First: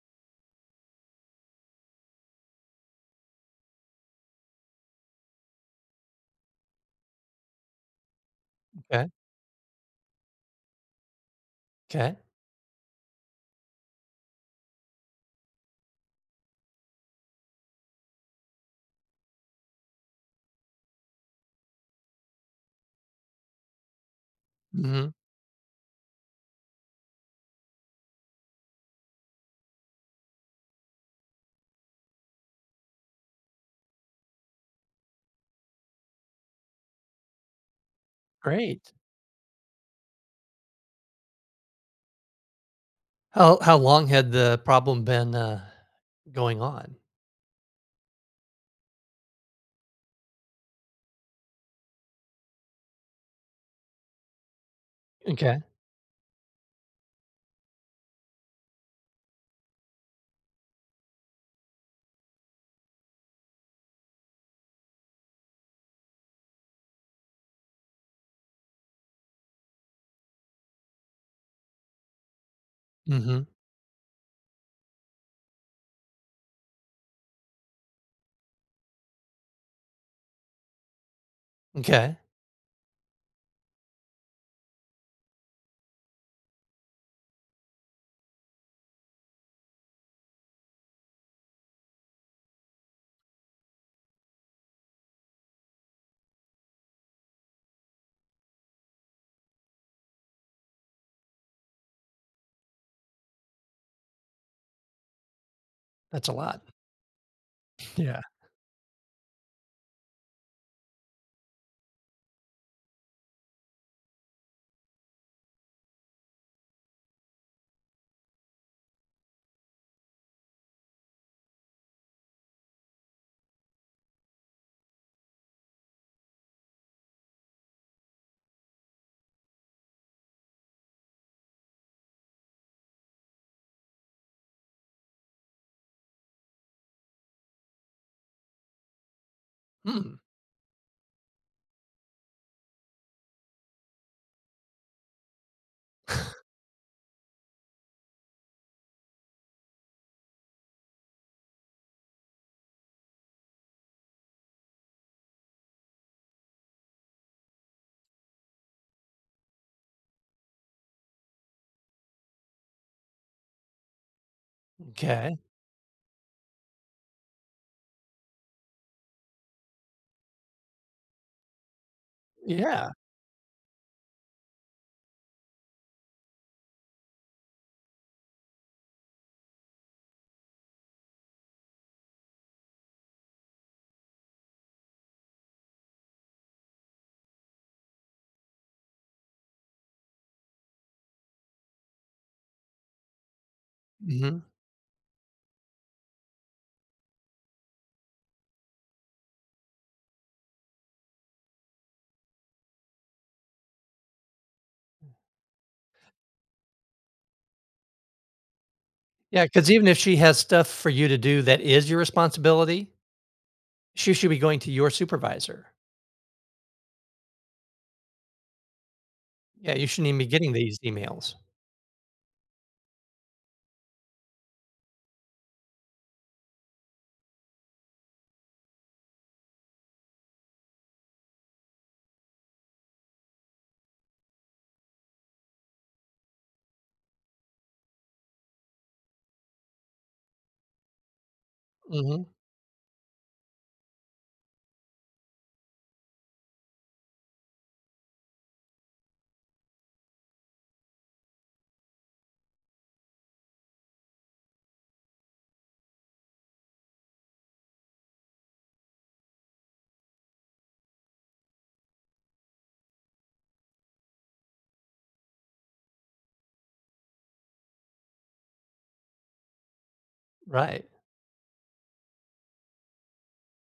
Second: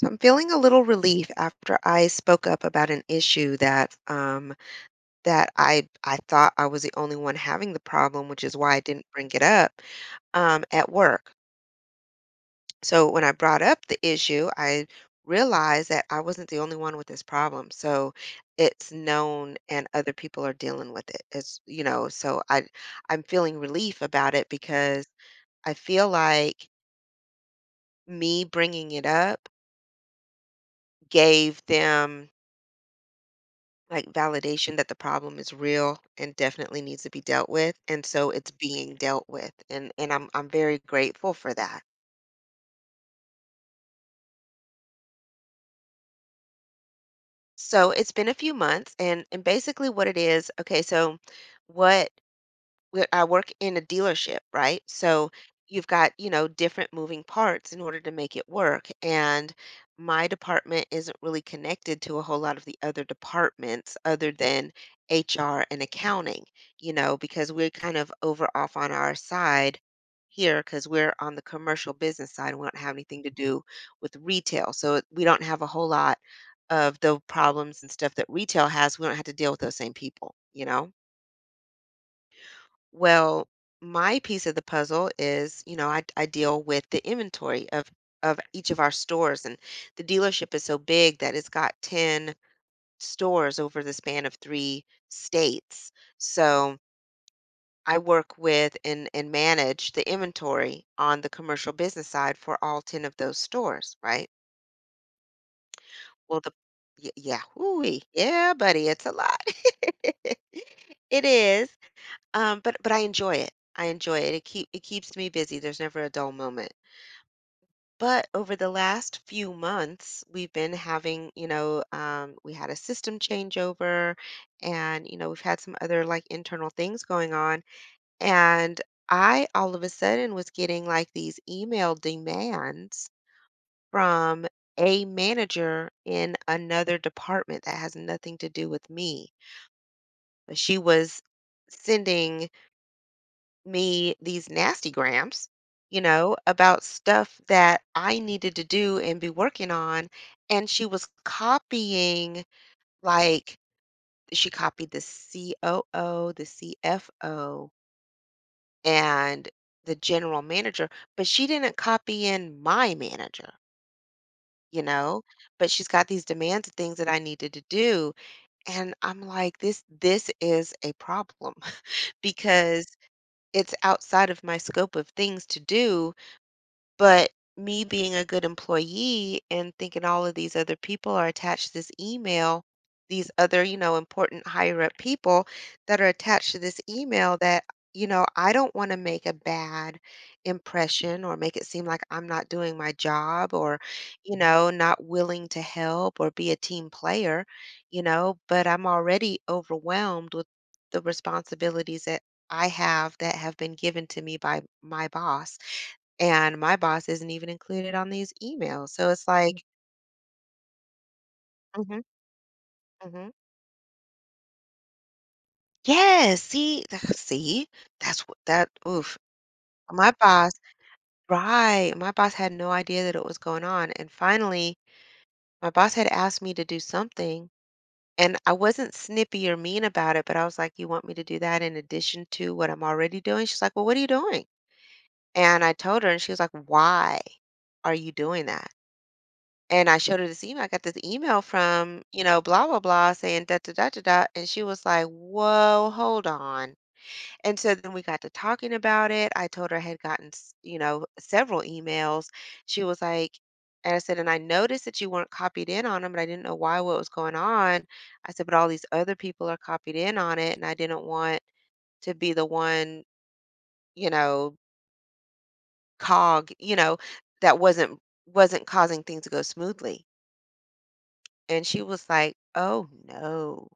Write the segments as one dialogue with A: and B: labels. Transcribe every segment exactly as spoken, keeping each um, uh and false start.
A: So I'm feeling a little relief after I spoke up about an issue that um, that I I thought I was the only one having the problem, which is why I didn't
B: Okay.
A: bring it up um, at work.
B: 'kay.
A: So when I brought up the issue, I realized that I wasn't the only one with this problem. So it's known, and other people are dealing with it. It's, you know, so I I'm feeling relief about it because
B: Mhm.
A: I feel like me bringing it up gave them. Like, validation that the problem is real and definitely needs to be dealt with, and so it's being
B: Great.
A: dealt with, and and I'm I'm very grateful for that.
B: How how long had the problem been, uh, going on?
A: So, it's been a few months, and and basically what it is okay, so what where I work in a dealership, right? So
B: Okay.
A: you've got, you know, different moving parts in order to make it work. And my department isn't really connected to a whole lot of the other departments other than H R and accounting, you know, because we're kind of over off on our side here because we're on the commercial business side and we don't have anything to
B: Mhm.
A: do with retail. So we don't have a whole lot of the problems and stuff that retail has. We don't have to deal with those same people, you know?
B: M'kay.
A: Well, my piece of the puzzle is, you know, I, I deal with the inventory of of each of our stores, and the dealership is so big that it's got ten stores over the span of three states. So I work with and and manage the inventory on the commercial business side for all ten of those stores, right?
B: That's a
A: Well, the
B: lot.
A: y- yeah, ooh,
B: Yeah.
A: yeah, buddy, it's a lot. It is. Um, but but I enjoy it. I enjoy it. It keep it keeps me busy. There's never a dull moment. But over the last few months, we've been having, you know, um, we had a system changeover, and you know, we've had some other like internal things going on, and I all of a sudden was getting like these email demands from a manager in another department that has nothing to do with me.
B: Hmm.
A: But she was sending me these nasty grams, you know, about stuff that I needed to do and be working on. And she was copying, like, she copied the C O O, the C F O, and the general manager, but she didn't copy in my manager, you know,
B: M'kay.
A: but she's got these demands of things that I needed to do. And I'm like, this, this is a problem because
B: Yeah.
A: it's outside of my scope of things to do. But me being a good employee and thinking all of these other people are attached to this email, these other, you know, important higher up people that are attached to this email that, you know, I don't want to make a bad impression or make it seem like I'm not doing my job or, you
B: Mhm.
A: know, not willing to help or be a team player, you know, but I'm already overwhelmed with the responsibilities that I have that have been given to me by my boss and my boss isn't even included on these emails. So it's
B: Yeah,
A: like,
B: 'cause even if she has stuff for you to do that is your
A: hmm
B: responsibility,
A: hmm
B: she should be going to your supervisor.
A: yes, see, th- see, that's what that, oof.
B: Yeah, you shouldn't
A: My
B: even be
A: boss,
B: getting these emails.
A: right. My boss had no idea that it was going on. And finally, my boss had asked me to do something. And I wasn't snippy or mean about it, but I was like, "You want me to do that in addition to what I'm already doing?" She's like, "Well, what are you doing?" And I told her, and she was like, "Why are you doing that?" And I showed her this email. I got this email from, you
B: Mhm.
A: know, blah, blah, blah, saying da, da, da, da, da. And she was like, whoa, hold on. And so then we got to talking about it. I told her I had gotten, s- you know, several emails. She was like, and I said, and I noticed that you weren't copied in on them, but I didn't know why, what was going on. I said, but all these other people are copied in on it. And I didn't want to be the one, you know, cog, you know, that wasn't wasn't causing things to go smoothly.
B: Right.
A: And she was like, "Oh, no.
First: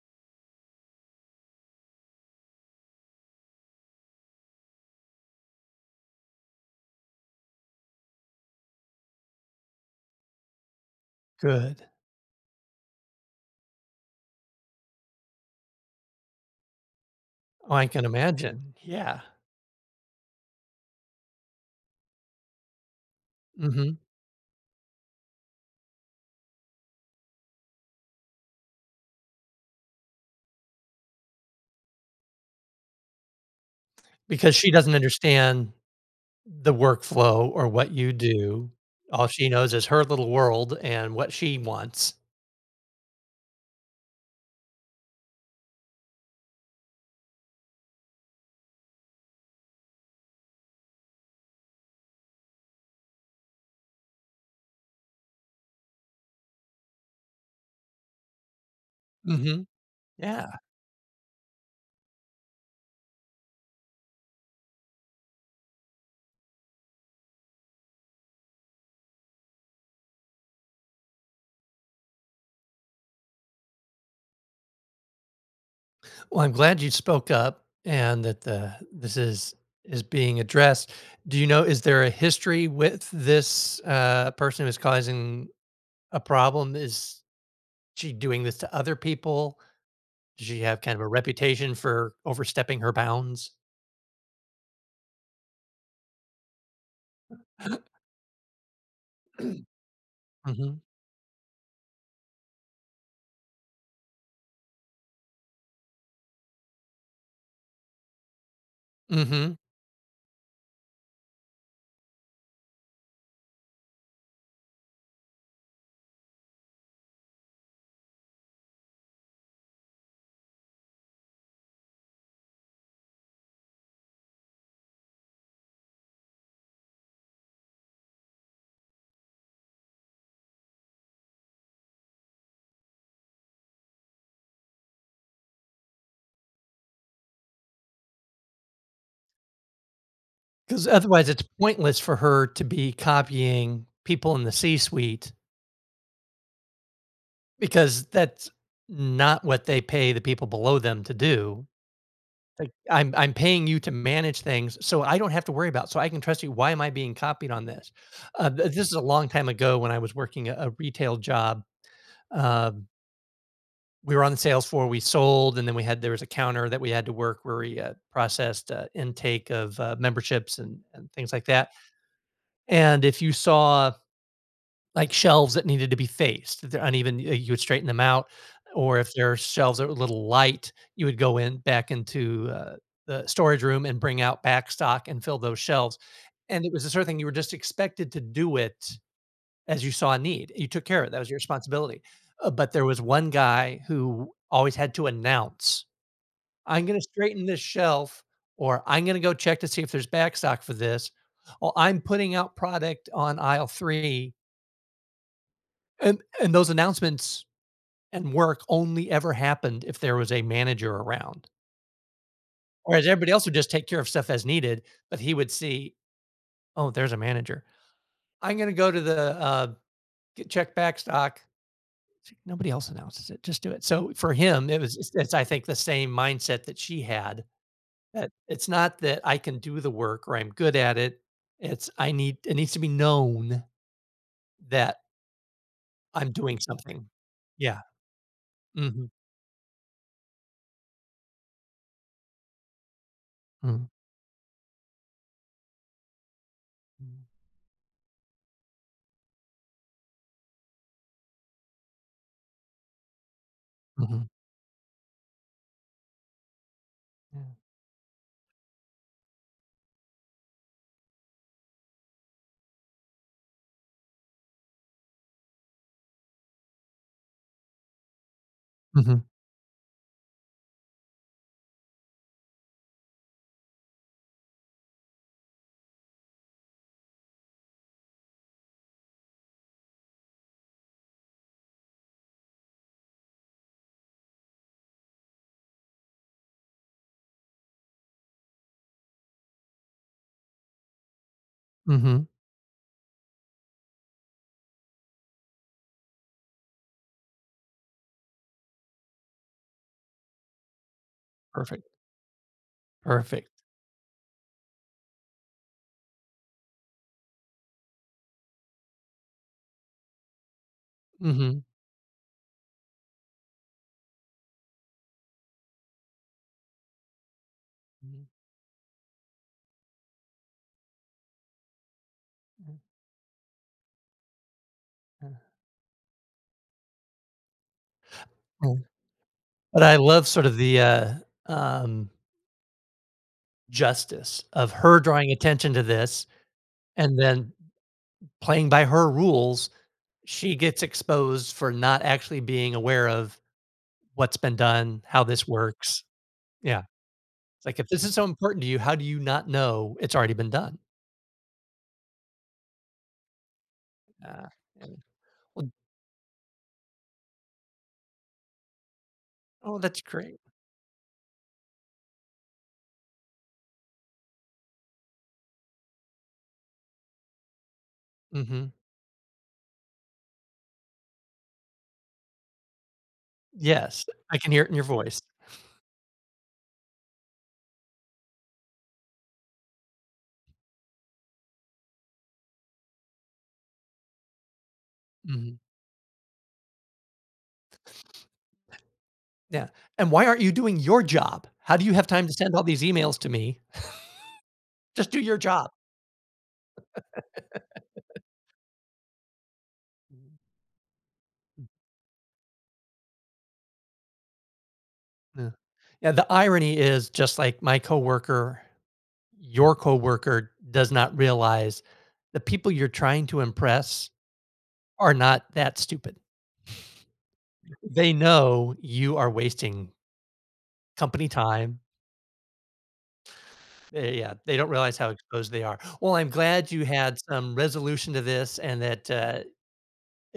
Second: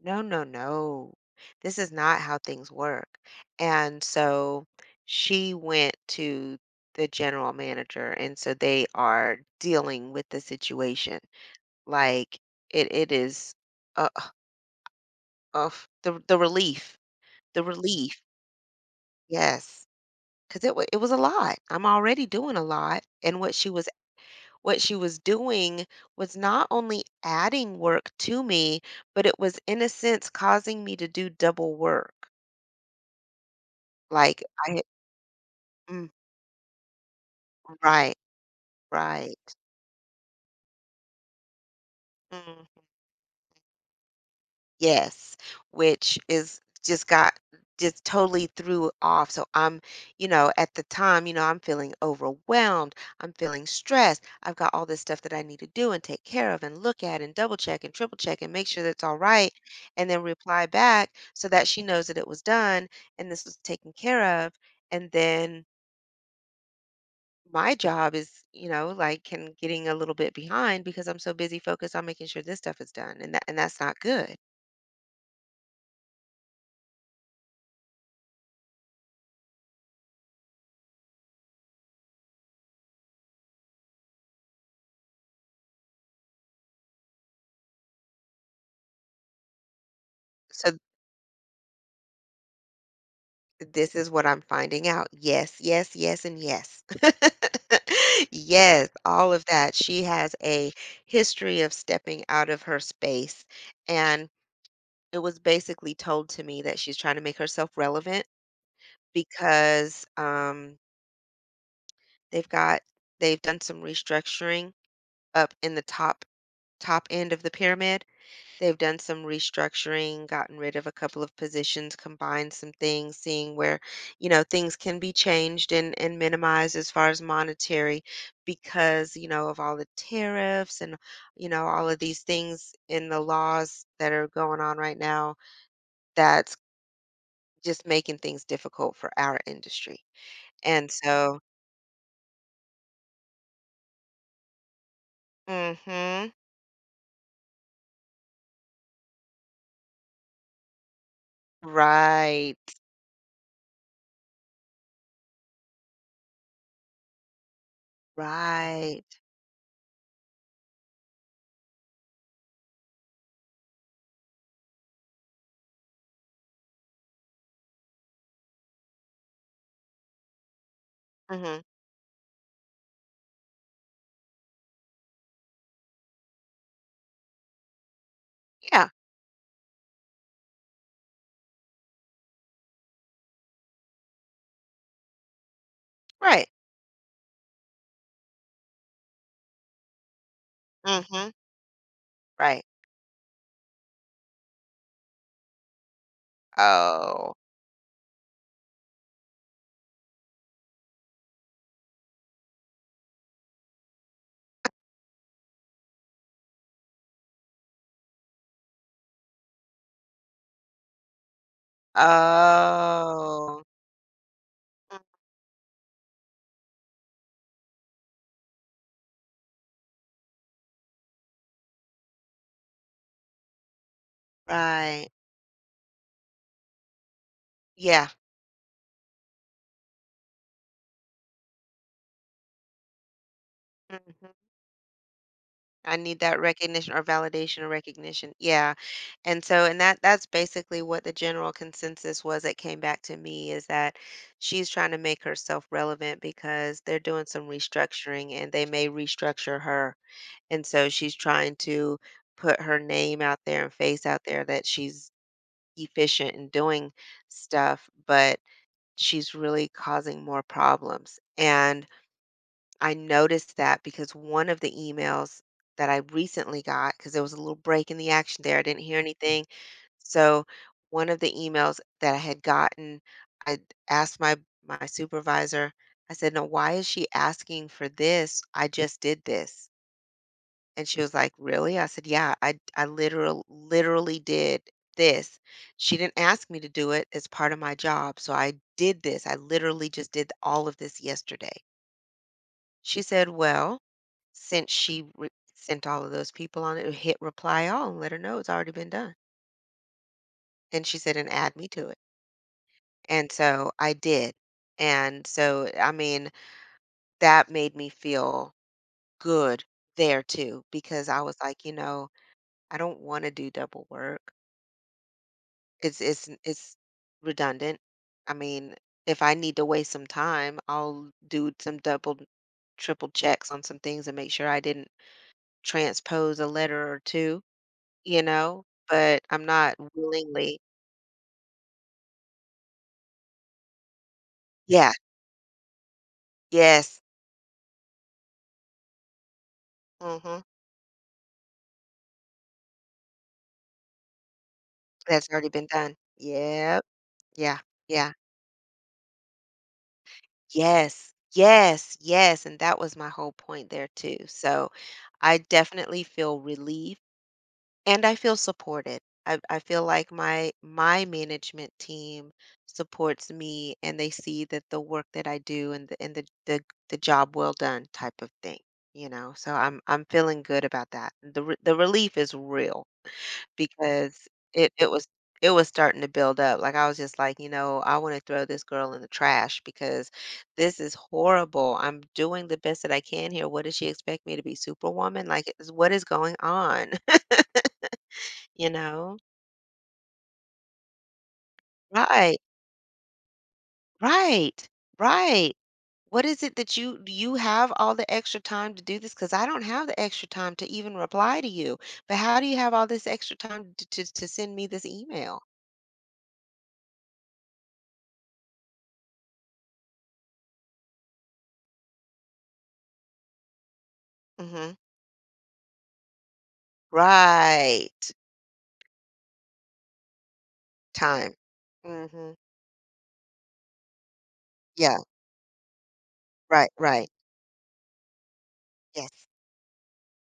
A: No, no, no. This is not how things work." And so she went to the general manager, and so they are dealing with the situation.
B: Good.
A: Like, it it is uh, uh, the the relief, the
B: Oh, I can
A: relief.
B: imagine. Yeah.
A: Yes, because it wa it was a lot. I'm already doing a lot, and what she was
B: Mhm.
A: what she was doing was not only adding work to me, but it was in a sense causing me to do double work. Like
B: Because she
A: I.
B: doesn't understand
A: Mhm.
B: the workflow or what you
A: Right,
B: do. All
A: right.
B: she knows is her little world and what she wants.
A: Mm. Yes, which is just got just totally threw off. So I'm, you know, at the time, you know, I'm feeling overwhelmed. I'm feeling stressed. I've got all this stuff that I need to do and take care of and look at and double check and triple check and make sure that's all right
B: Mhm.
A: and then
B: Yeah.
A: reply back so that she knows that it was done and this was taken care of. And then my job is, you know, like can getting a little bit behind because I'm so busy focused on making sure this stuff is done and that and that's not good.
B: Well, I'm glad you spoke up and that the this is is being addressed. Do you know, is there a history with this, uh, person who's causing a problem? Is she doing this to other people? Does she
A: So,
B: have kind of a reputation for overstepping her bounds?
A: this is what I'm finding out. Yes, yes, yes, and yes. Yes, all of that. She has a
B: Mhm.
A: history of stepping out of her space. And it was basically told to me that she's trying to make herself relevant
B: Mhm.
A: because um, they've got, they've done some restructuring up in the top, top end of the pyramid. They've done some restructuring, gotten rid of a couple of positions, combined some things, seeing where, you know, things can be changed and, and minimized as far as monetary because, you know, of all the tariffs and, you know, all of these things in the laws that are going on right now that's just making things difficult for our industry.
B: 'Cause
A: And
B: otherwise,
A: so,
B: it's pointless for her to be copying people in the C-suite,
A: hmm,
B: because that's not what they pay the people below them to do.
A: right,
B: Like, I'm I'm paying you to manage things, so I don't have to worry about, so I can trust you. Why am I being copied on this? Uh, th this is a
A: right.
B: long time ago when I was working a a retail job. Um, we were on the sales floor, we sold, and then we had there was a counter that we had to work where we, uh, processed, uh, intake of, uh, memberships and and things like
A: Hmm,
B: that, and if you saw like shelves that needed to be faced. If they're uneven, y you would straighten them out,
A: yeah,
B: or if there are shelves that were a little light, you would go in back into, uh, the storage room and bring out back stock and fill those shelves,
A: right.
B: and it was the sort of thing you were just expected to do it as you saw a need. You took care of it, that was
A: Hmm,
B: your responsibility, uh,
A: right.
B: but there was one guy who always had to announce, "I'm gonna
A: Oh.
B: straighten this shelf," or, "I'm gonna go check to see if there's back stock for this," or, "I'm putting out product on aisle three," and and those announcements and work only ever happened if there was a manager around. Whereas everybody else would
A: Oh,
B: just take care of stuff as needed,
A: mm,
B: but he would see, "Oh, there's a manager. I'm gonna go to the, uh, get check back stock." It's like, "Nobody else announces it, just do it." So for him, it was
A: right.
B: it's it's I think the same mindset that she had,
A: Yeah.
B: that it's not that I can do the work or I'm good at it, it's I need it needs to be known
A: Mhm.
B: that
A: I need
B: I'm
A: that
B: doing
A: recognition or
B: something.
A: validation or
B: Yeah.
A: recognition. Yeah.
B: Mhm.
A: And so and that that's basically what the general consensus was that came back to me is
B: Mhm.
A: that she's trying to make herself relevant because they're
B: Mhm.
A: doing some restructuring and they may restructure her. And so she's trying to put her name out there and face out
B: Mhm.
A: there that she's efficient in doing
B: Yeah.
A: stuff, but she's really causing more problems. And I noticed that because one of the emails that I recently got, because there was a little break in the action there, I didn't hear
B: Mhm.
A: anything. So one of the emails that I had gotten, I asked my my supervisor, I said, "No, why is she asking for this? I just did this." And she was like, "Really?" I said, "Yeah, I I literal literally did this. She didn't ask me to do it. It's part of my job. So I did this. I literally just did all of this yesterday."
B: Mhm.
A: She said, "Well, since she re sent all of those people on it, uh, hit reply all and let her know it's already been done." And she said, "And add me to
B: Perfect,
A: it." And
B: perfect.
A: so I did. And so, I mean, that made me feel good there too, because I was
B: Mhm.
A: like, you know, I don't want to do double work. It's it's it's redundant.
B: Mhm.
A: I mean, if I need to waste some time, I'll do some double
B: Mm,
A: triple checks on some things and make sure I didn't
B: mm,
A: transpose a letter or two. You know?
B: mm.
A: But I'm not
B: But I love sort of
A: willingly.
B: the, uh, um, justice of
A: Yeah,
B: her drawing attention to this
A: yes.
B: and then playing by her rules,
A: Mhm.
B: she gets exposed for not actually being aware of what's been done, how
A: That's
B: this
A: already been done.
B: works.
A: Yep.
B: Yeah.
A: Yeah,
B: It's like, "If this
A: yeah.
B: is so important to you, how do you not know it's already been done?"
A: Yes, yes, yes, and that was my whole point there too.
B: Ah,
A: So,
B: and
A: I
B: well,
A: definitely feel relief and I feel supported. I I
B: oh,
A: feel
B: that's
A: like
B: great.
A: my my management team supports me and they see that the work that I do and the and the the the job well done type of thing,
B: Mhm.
A: you know? So I'm I'm feeling good about that. The re the relief is real.
B: Yes,
A: Because
B: I can hear it
A: it
B: in your
A: it was
B: voice.
A: it was starting to build up, like, I was just like, "You know, I wanna throw this girl in the trash because this is horrible. I'm doing the best that I can here. What does she expect me to be Superwoman? Like,
B: Mhm.
A: is what is going on?" You know?
B: Yeah, and why aren't you doing your job? How do you have time to
A: Right.
B: send all these emails to me?
A: Right.
B: Just do your
A: Right.
B: job.
A: "What is it that you do you have all the extra time to do this? Because I don't have the extra time to even reply to you, but how do you have all this extra time to to to send me this email?"
B: Yeah. Yeah, the irony is just like my coworker, your coworker does not realize the people you're trying to impress
A: Mhm.
B: are not that stupid.
A: Right.
B: They know you are wasting company
A: Time.
B: time.
A: Mhm.
B: They yeah, they don't
A: Yeah.
B: realize how exposed they are. "Well, I'm
A: Right,
B: glad you
A: right.
B: had some resolution to this and that,
A: Yes.
B: uh,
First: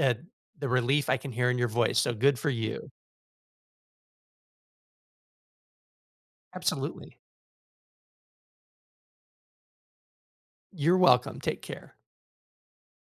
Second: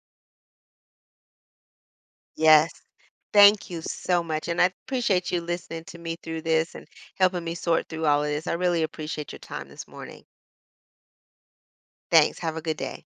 B: uh, the relief I can hear in your voice, so good for
A: Yes.
B: you."
A: Thank you so much, and I appreciate you listening to me through this and
B: Absolutely.
A: helping me sort through all of this. I really appreciate your time this morning.
B: You're welcome. Take care.
A: Thanks. Have a good day.